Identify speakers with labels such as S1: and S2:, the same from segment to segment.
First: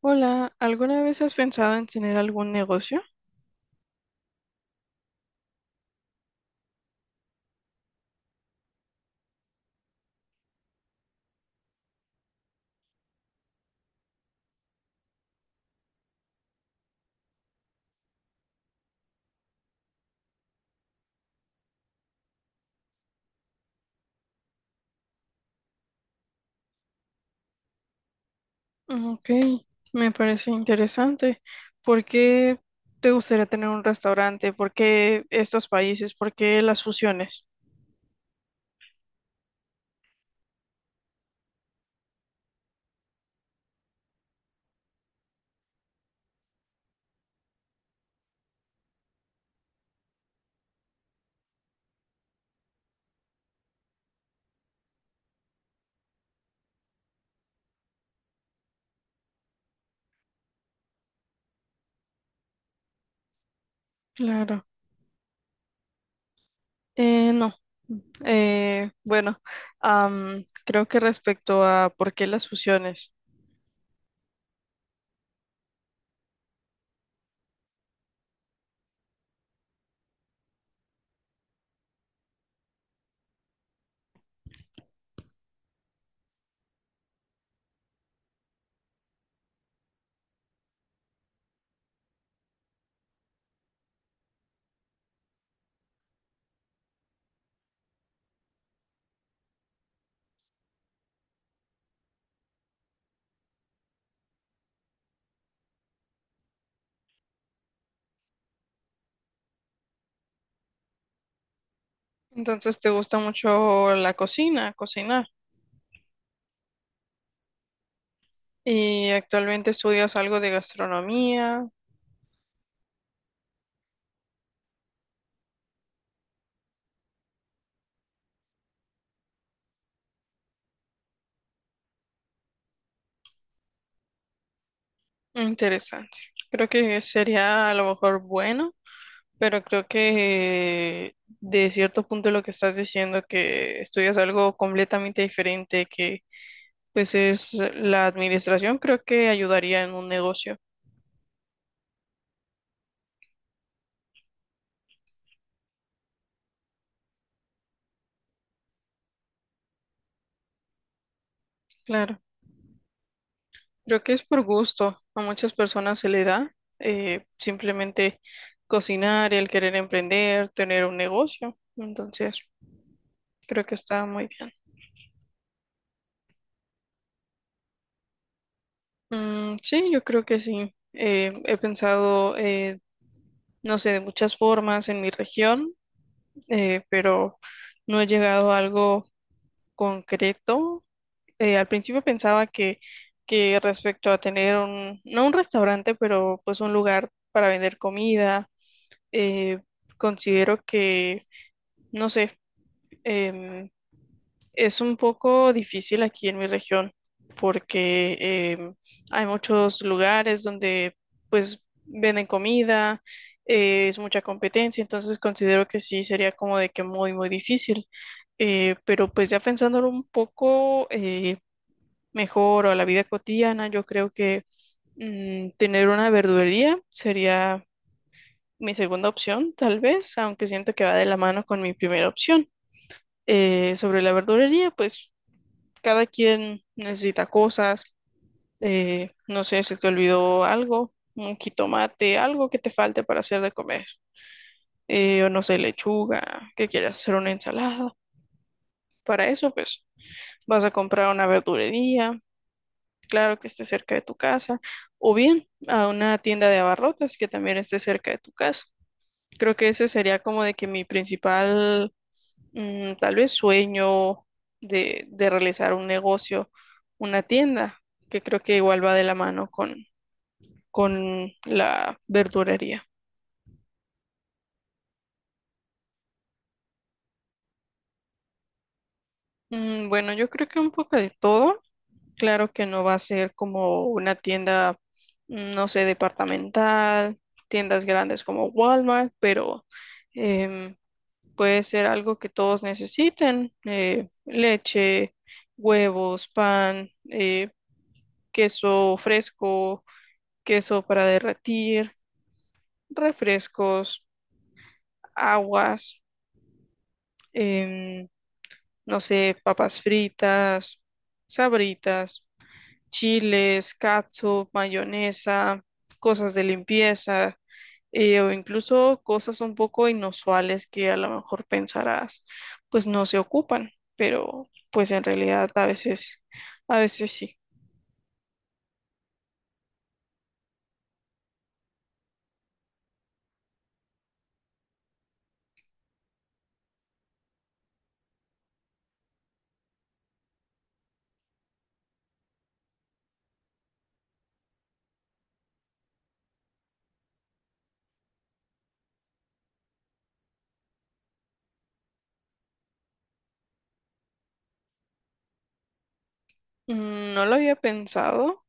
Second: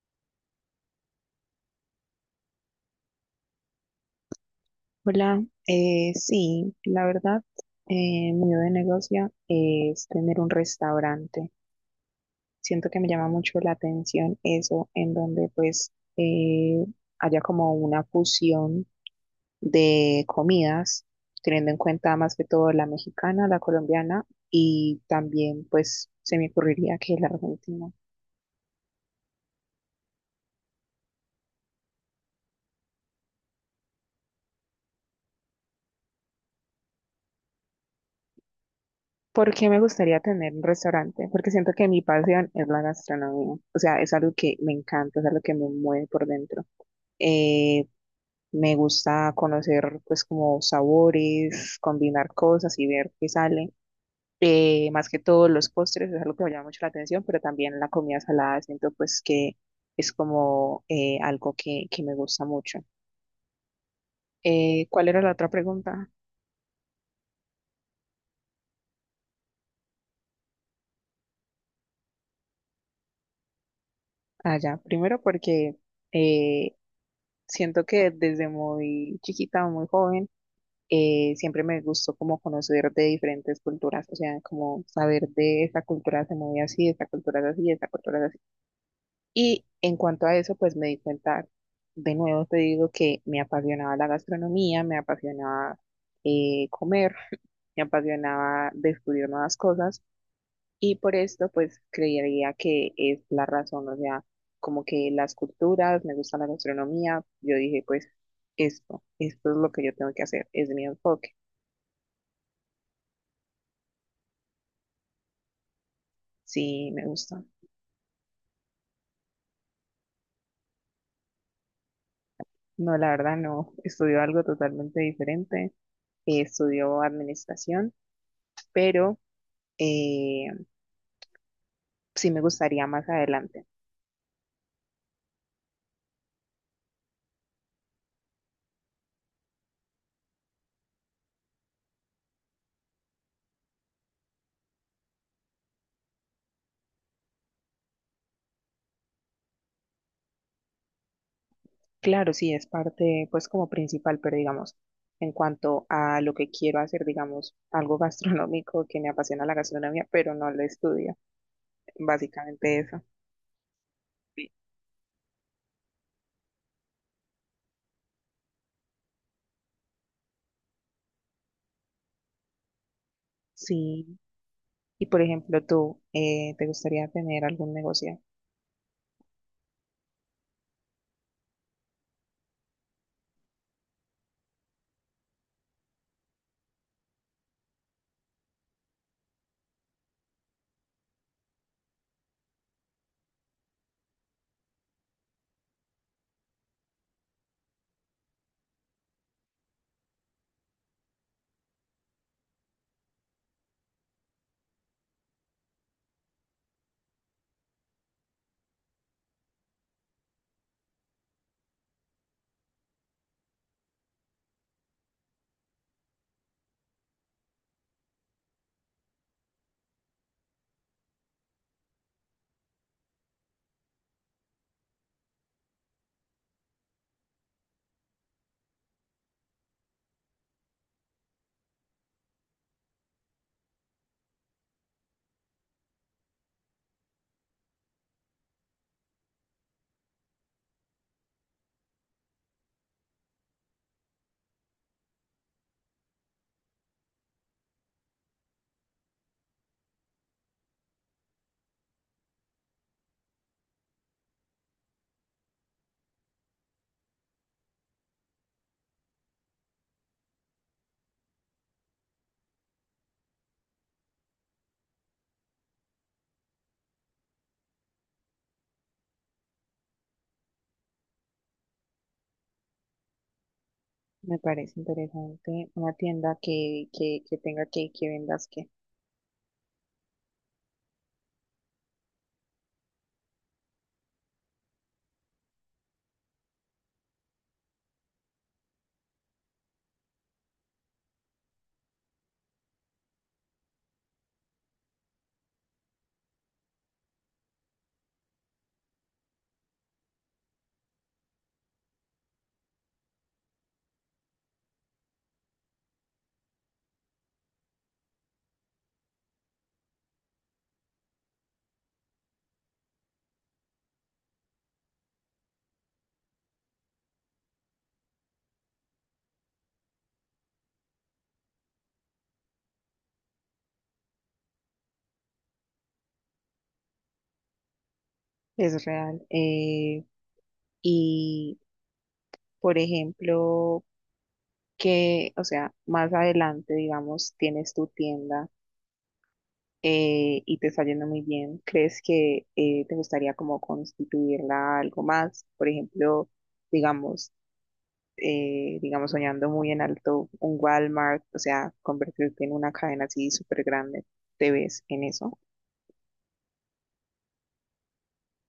S1: Hola, ¿alguna vez has pensado en tener algún negocio?
S2: Hola, sí, la verdad, mi idea de negocio es tener un restaurante. Siento que me llama mucho la atención eso, en donde pues eh, haya como una fusión de comidas, teniendo en cuenta más que todo la mexicana, la colombiana y también pues se me ocurriría que la argentina.
S1: Mm, Ok, me parece interesante. ¿Por qué te gustaría tener un restaurante? ¿Por qué estos países? ¿Por qué las fusiones?
S2: ¿Por qué me gustaría tener un restaurante? Porque siento que mi pasión es la gastronomía, o sea, es algo que me encanta, es algo que me mueve por dentro. Eh, Me gusta conocer pues como sabores, combinar cosas y ver qué sale. Más que todo los postres es algo que me llama mucho la atención, pero también la comida salada siento pues que es como algo que me gusta mucho.
S1: Claro.
S2: ¿Cuál era la otra pregunta?
S1: No. Bueno, creo que respecto a por qué las fusiones.
S2: Ah, ya, primero porque eh, siento que desde muy chiquita o muy joven siempre me gustó como conocer de diferentes culturas, o sea, como saber de esta cultura se mueve así, esta cultura es así, esta cultura es así. Y en cuanto a eso, pues me di cuenta, de nuevo te digo que me apasionaba la gastronomía, me apasionaba comer, me apasionaba descubrir nuevas cosas y por esto pues creería que es la razón, o sea, como que las culturas, me gusta la gastronomía, yo dije pues esto es lo que yo tengo que hacer, es mi enfoque.
S1: Entonces, ¿te gusta mucho la cocina, cocinar?
S2: Sí, me gusta.
S1: Y actualmente estudias algo de gastronomía.
S2: No, la verdad no. Estudió algo totalmente diferente. Estudió administración, pero eh, sí me gustaría más adelante.
S1: Interesante. Creo que sería a lo mejor bueno, pero creo que de cierto punto lo que estás diciendo, que estudias algo completamente diferente, que pues es la administración, creo que ayudaría en un negocio.
S2: Claro, sí, es parte, pues como principal, pero digamos, en cuanto a lo que quiero hacer, digamos, algo gastronómico que me apasiona la gastronomía, pero no lo estudio.
S1: Claro.
S2: Básicamente eso.
S1: Creo que es por gusto. A muchas personas se le da simplemente cocinar, el querer emprender, tener un negocio. Entonces, creo que está
S2: Sí.
S1: muy bien.
S2: Y por ejemplo, tú, ¿te gustaría tener algún negocio?
S1: Mm, sí, yo creo que sí. He pensado, no sé, de muchas formas en mi región, pero no he llegado a algo concreto. Al principio pensaba que respecto a tener un, no un restaurante, pero pues un lugar para vender comida. eh, Considero que, no sé, em, es un poco difícil aquí en mi región porque em, hay muchos lugares donde pues venden comida, es mucha competencia, entonces considero que sí sería como de que muy, muy difícil. Pero pues ya pensándolo un poco mejor o a la vida cotidiana, yo creo que tener una verdulería sería mi segunda opción, tal vez, aunque siento que va de la mano con mi primera opción. Sobre la verdulería, pues cada quien necesita cosas. No sé si te olvidó algo, un jitomate, algo que te falte para hacer de comer. O no sé, lechuga, que quieras hacer una ensalada. Para eso, pues vas a comprar una verdulería, claro que esté cerca de tu casa, o bien a una tienda de abarrotes que también esté cerca de tu casa. Creo que ese sería como de que mi principal, tal vez, sueño de realizar un negocio, una tienda, que creo que igual va de la mano con la verdurería.
S2: Me parece interesante una tienda que tenga que vendas que.
S1: Mm, bueno, yo creo que un poco de todo. Claro que no va a ser como una tienda, no sé, departamental, tiendas grandes como Walmart, pero em, puede ser algo que todos necesiten, leche, huevos, pan, queso fresco, queso para derretir, refrescos, aguas, em, no sé, papas fritas, sabritas, chiles, catsup, mayonesa, cosas de limpieza, o incluso cosas un poco inusuales que a lo mejor pensarás, pues no se ocupan, pero pues en realidad a veces sí.
S2: Es real. Y, por ejemplo, que, o sea, más adelante, digamos, tienes tu tienda y te está yendo muy bien, ¿crees que te gustaría como constituirla algo más? Por ejemplo, digamos, digamos, soñando muy en alto, un Walmart, o sea, convertirte en una cadena así súper grande, ¿te ves en eso?
S1: No lo había pensado,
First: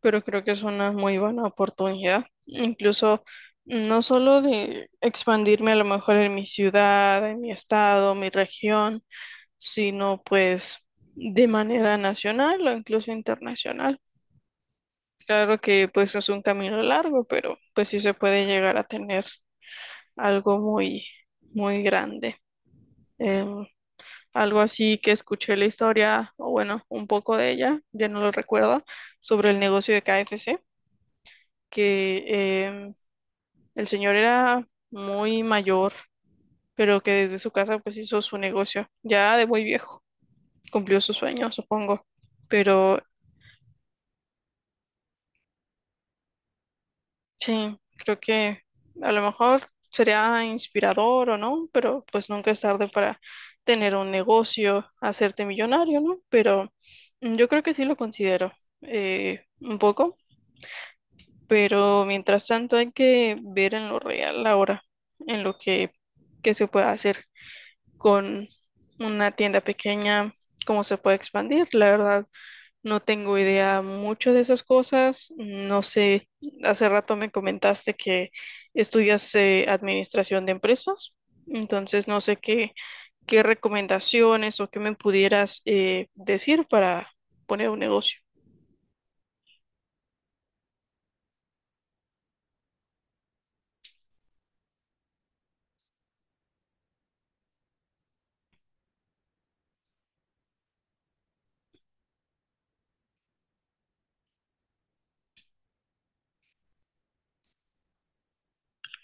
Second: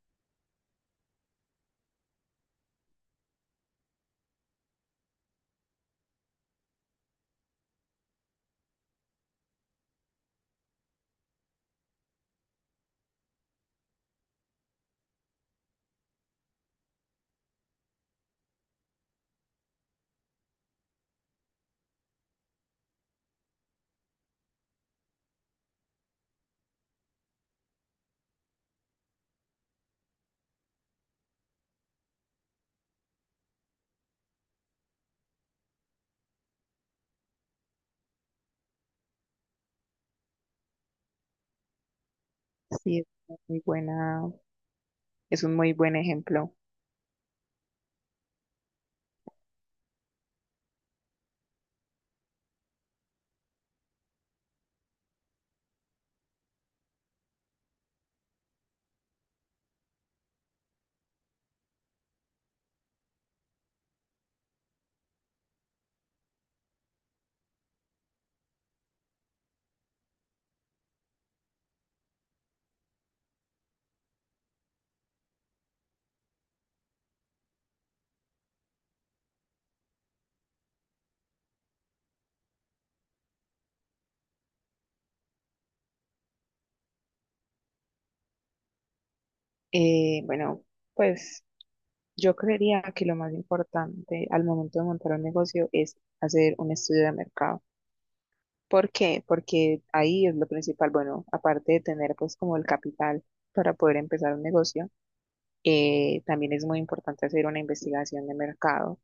S1: pero creo que es una muy buena oportunidad. Incluso no solo de expandirme a lo mejor en mi ciudad, en mi estado, mi región, sino pues de manera nacional o incluso internacional. Claro que pues es un camino largo, pero pues sí se puede llegar a tener algo muy, muy grande. Em, Algo así que escuché la historia, o bueno, un poco de ella, ya no lo recuerdo, sobre el negocio de KFC, que em, el señor era muy mayor, pero que desde su casa pues hizo su negocio, ya de muy viejo, cumplió su sueño, supongo.
S2: Sí,
S1: Pero
S2: es una muy buena, es un muy buen ejemplo.
S1: sí, creo que a lo mejor sería inspirador o no, pero pues nunca es tarde para tener un negocio, hacerte millonario, ¿no? Pero yo creo que sí lo considero, un poco, pero mientras tanto hay que ver en lo real ahora, en lo que se puede hacer con una tienda pequeña, cómo se puede expandir. La verdad, no tengo idea mucho de esas cosas. No sé, hace rato me comentaste que estudias administración de empresas, entonces no sé qué recomendaciones o qué me pudieras decir para poner un negocio.
S2: Bueno, pues yo creería que lo más importante al momento de montar un negocio es hacer un estudio de mercado. ¿Por qué? Porque ahí es lo principal. Bueno, aparte de tener pues como el capital para poder empezar un negocio, también es muy importante hacer una investigación de mercado.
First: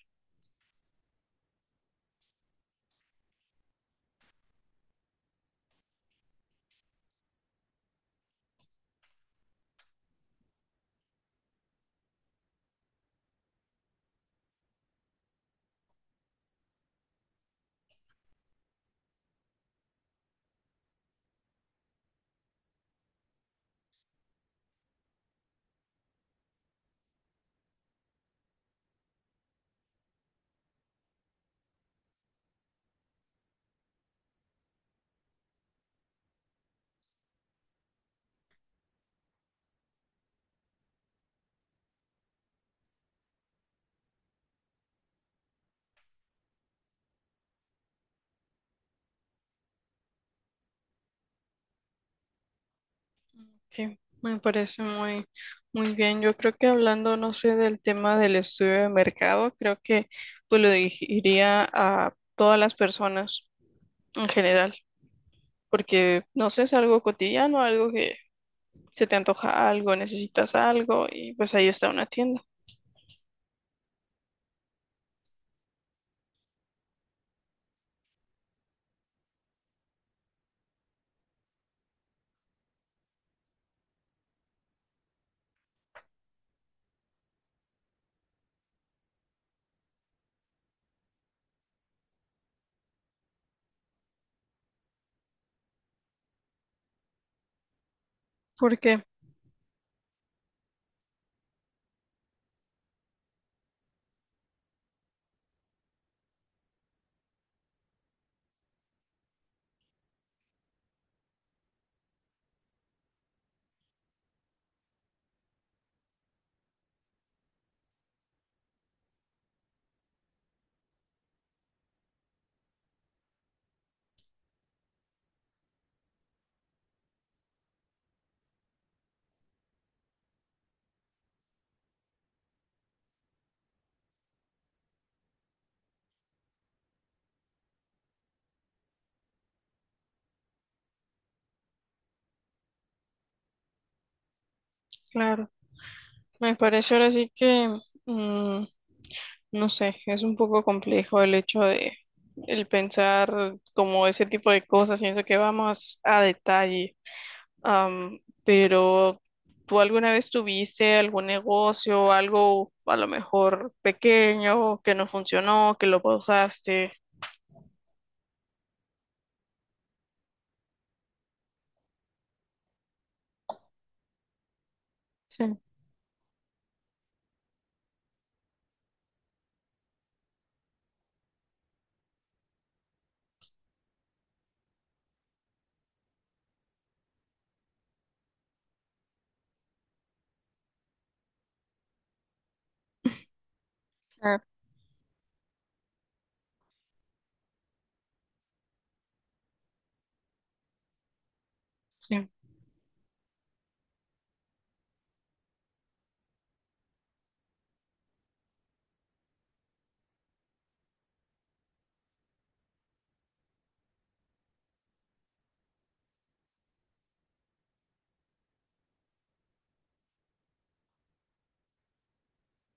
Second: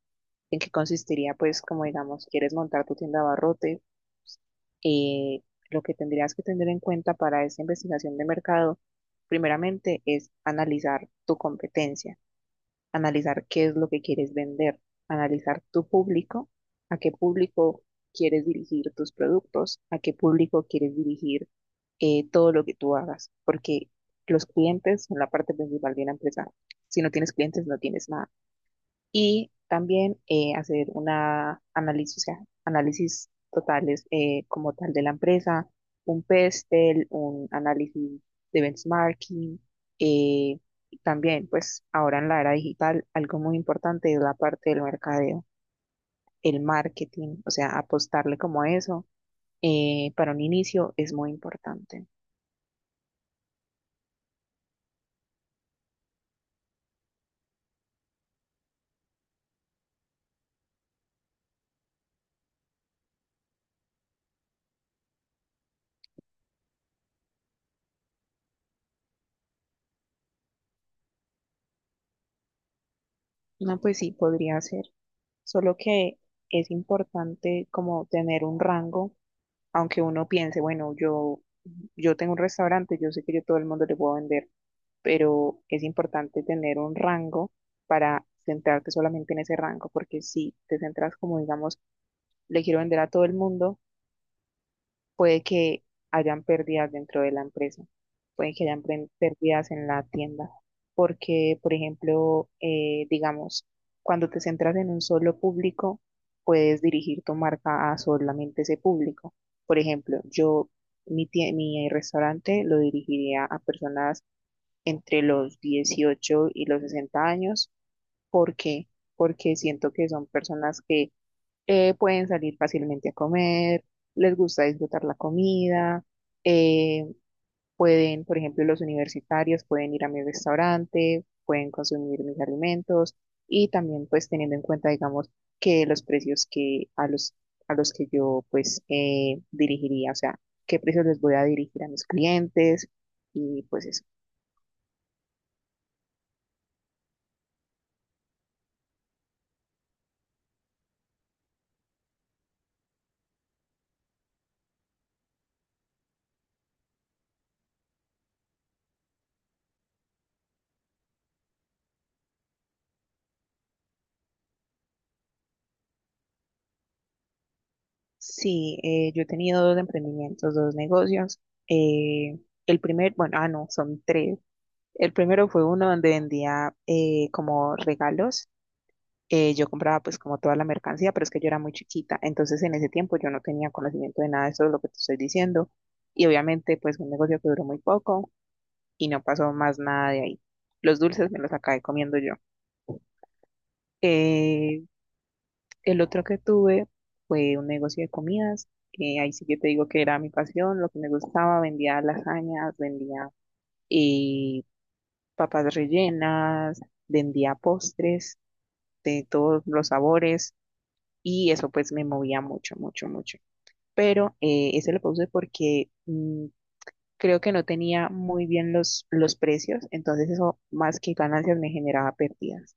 S2: ¿En qué consistiría? Pues como digamos, quieres montar tu tienda de abarrotes, eh, lo que tendrías que tener en cuenta para esa investigación de mercado, primeramente, es analizar tu competencia, analizar qué es lo que quieres vender, analizar tu público, a qué público quieres dirigir tus productos, a qué público quieres dirigir todo lo que tú hagas, porque los clientes son la parte principal de una empresa. Si no tienes clientes, no tienes nada, y también hacer una análisis, o sea, análisis totales como tal de la empresa, un PESTEL, un análisis de benchmarking, eh, y también pues ahora en la era digital algo muy importante es la parte del mercadeo, el marketing, o sea, apostarle como a eso, para un inicio es muy importante.
S1: Sí, me parece muy, muy bien. Yo creo que hablando, no sé, del tema del estudio de mercado, creo que pues lo diría a todas las personas en general, porque no sé, es algo cotidiano, algo que se te antoja algo, necesitas algo y pues ahí está una tienda.
S2: No, pues sí, podría ser, solo que es importante como tener un rango, aunque uno piense, bueno, yo tengo un restaurante, yo sé que yo todo el mundo le puedo vender, pero es importante tener un rango para centrarte solamente en ese rango, porque si te centras como, digamos, le quiero vender a todo el mundo, puede que hayan pérdidas dentro de la empresa, puede que hayan
S1: Porque,
S2: pérdidas en la tienda, porque, por ejemplo, digamos, cuando te centras en un solo público, puedes dirigir tu marca a solamente ese público. Por ejemplo, yo, mi restaurante lo dirigiría a personas entre los 18 y los 60 años, porque porque siento que son personas que pueden salir fácilmente a comer, les gusta disfrutar la comida, eh, pueden, por ejemplo, los universitarios pueden ir a mi restaurante, pueden consumir mis alimentos, y también pues teniendo en cuenta, digamos, que los precios que a los, que yo pues dirigiría, o sea, qué precios les voy a dirigir a mis clientes y pues eso.
S1: claro, me parece ahora sí que, mm, no sé, es un poco complejo el hecho de el pensar como ese tipo de cosas, siento que vamos a detalle. Pero ¿tú alguna vez tuviste algún negocio, algo a lo mejor pequeño que no funcionó, que lo pausaste?
S2: Sí, yo he tenido dos emprendimientos, dos negocios. eh, el primer, bueno, ah, no, son tres. El
S1: Sí,
S2: primero fue uno donde vendía como regalos. Yo compraba pues como toda la mercancía, pero es que yo era muy chiquita. Entonces en ese tiempo yo no tenía conocimiento de nada de eso, es lo que te estoy diciendo. Y obviamente pues un negocio que duró muy poco y no pasó más nada de ahí. Los dulces me los acabé comiendo yo.
S1: claro,
S2: Eh, el otro que tuve fue un negocio de comidas. Ahí sí que te digo que era mi pasión, lo que me gustaba. Vendía
S1: sí,
S2: lasañas, vendía eh, papas rellenas, vendía postres de todos los sabores y eso pues me movía mucho, mucho, mucho. Pero ese lo puse porque creo que no tenía muy bien los precios, entonces eso más que ganancias me generaba pérdidas.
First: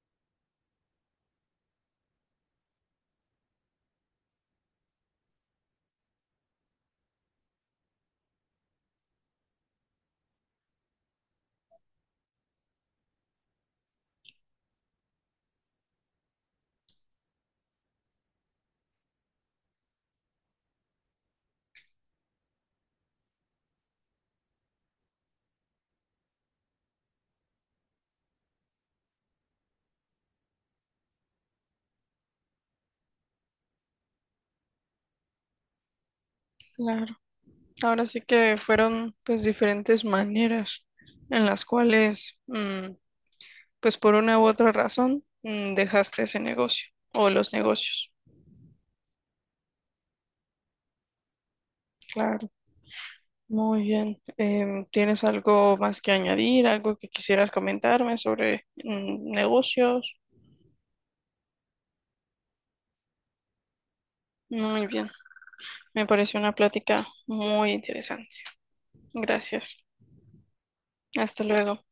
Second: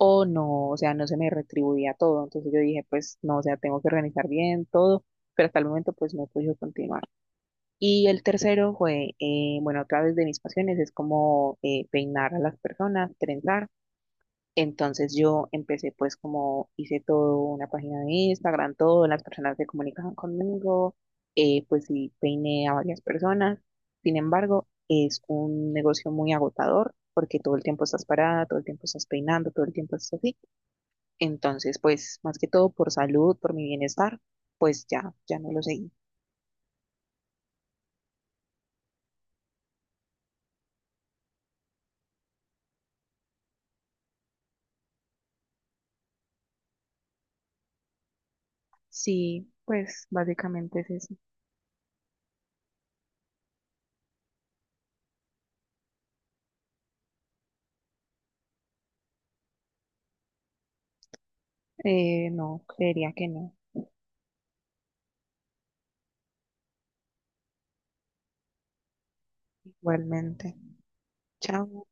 S2: O no, o sea, no se me retribuía todo, entonces yo dije pues no, o sea, tengo que organizar bien todo, pero hasta el momento pues no pude continuar. Y el tercero fue, bueno, otra vez de mis pasiones es como peinar a las personas, trenzar. Entonces yo empecé pues como hice todo una página de Instagram, todo, las personas se comunicaban conmigo, pues sí peiné a varias personas. Sin embargo, es un negocio muy agotador porque todo el tiempo estás parada, todo el tiempo estás peinando, todo el tiempo estás así. Entonces, pues más que todo por salud, por mi bienestar, pues ya, ya no lo seguí.
S1: claro. Ahora sí que fueron pues diferentes maneras en las cuales, pues por una u otra razón, dejaste ese negocio o los negocios.
S2: Sí, pues básicamente es eso.
S1: Claro, muy bien. ¿Tienes algo más que añadir, algo que quisieras comentarme sobre, negocios?
S2: No, creería que no,
S1: Muy bien. Me pareció una plática muy interesante. Gracias.
S2: igualmente.
S1: Hasta luego.
S2: Chao.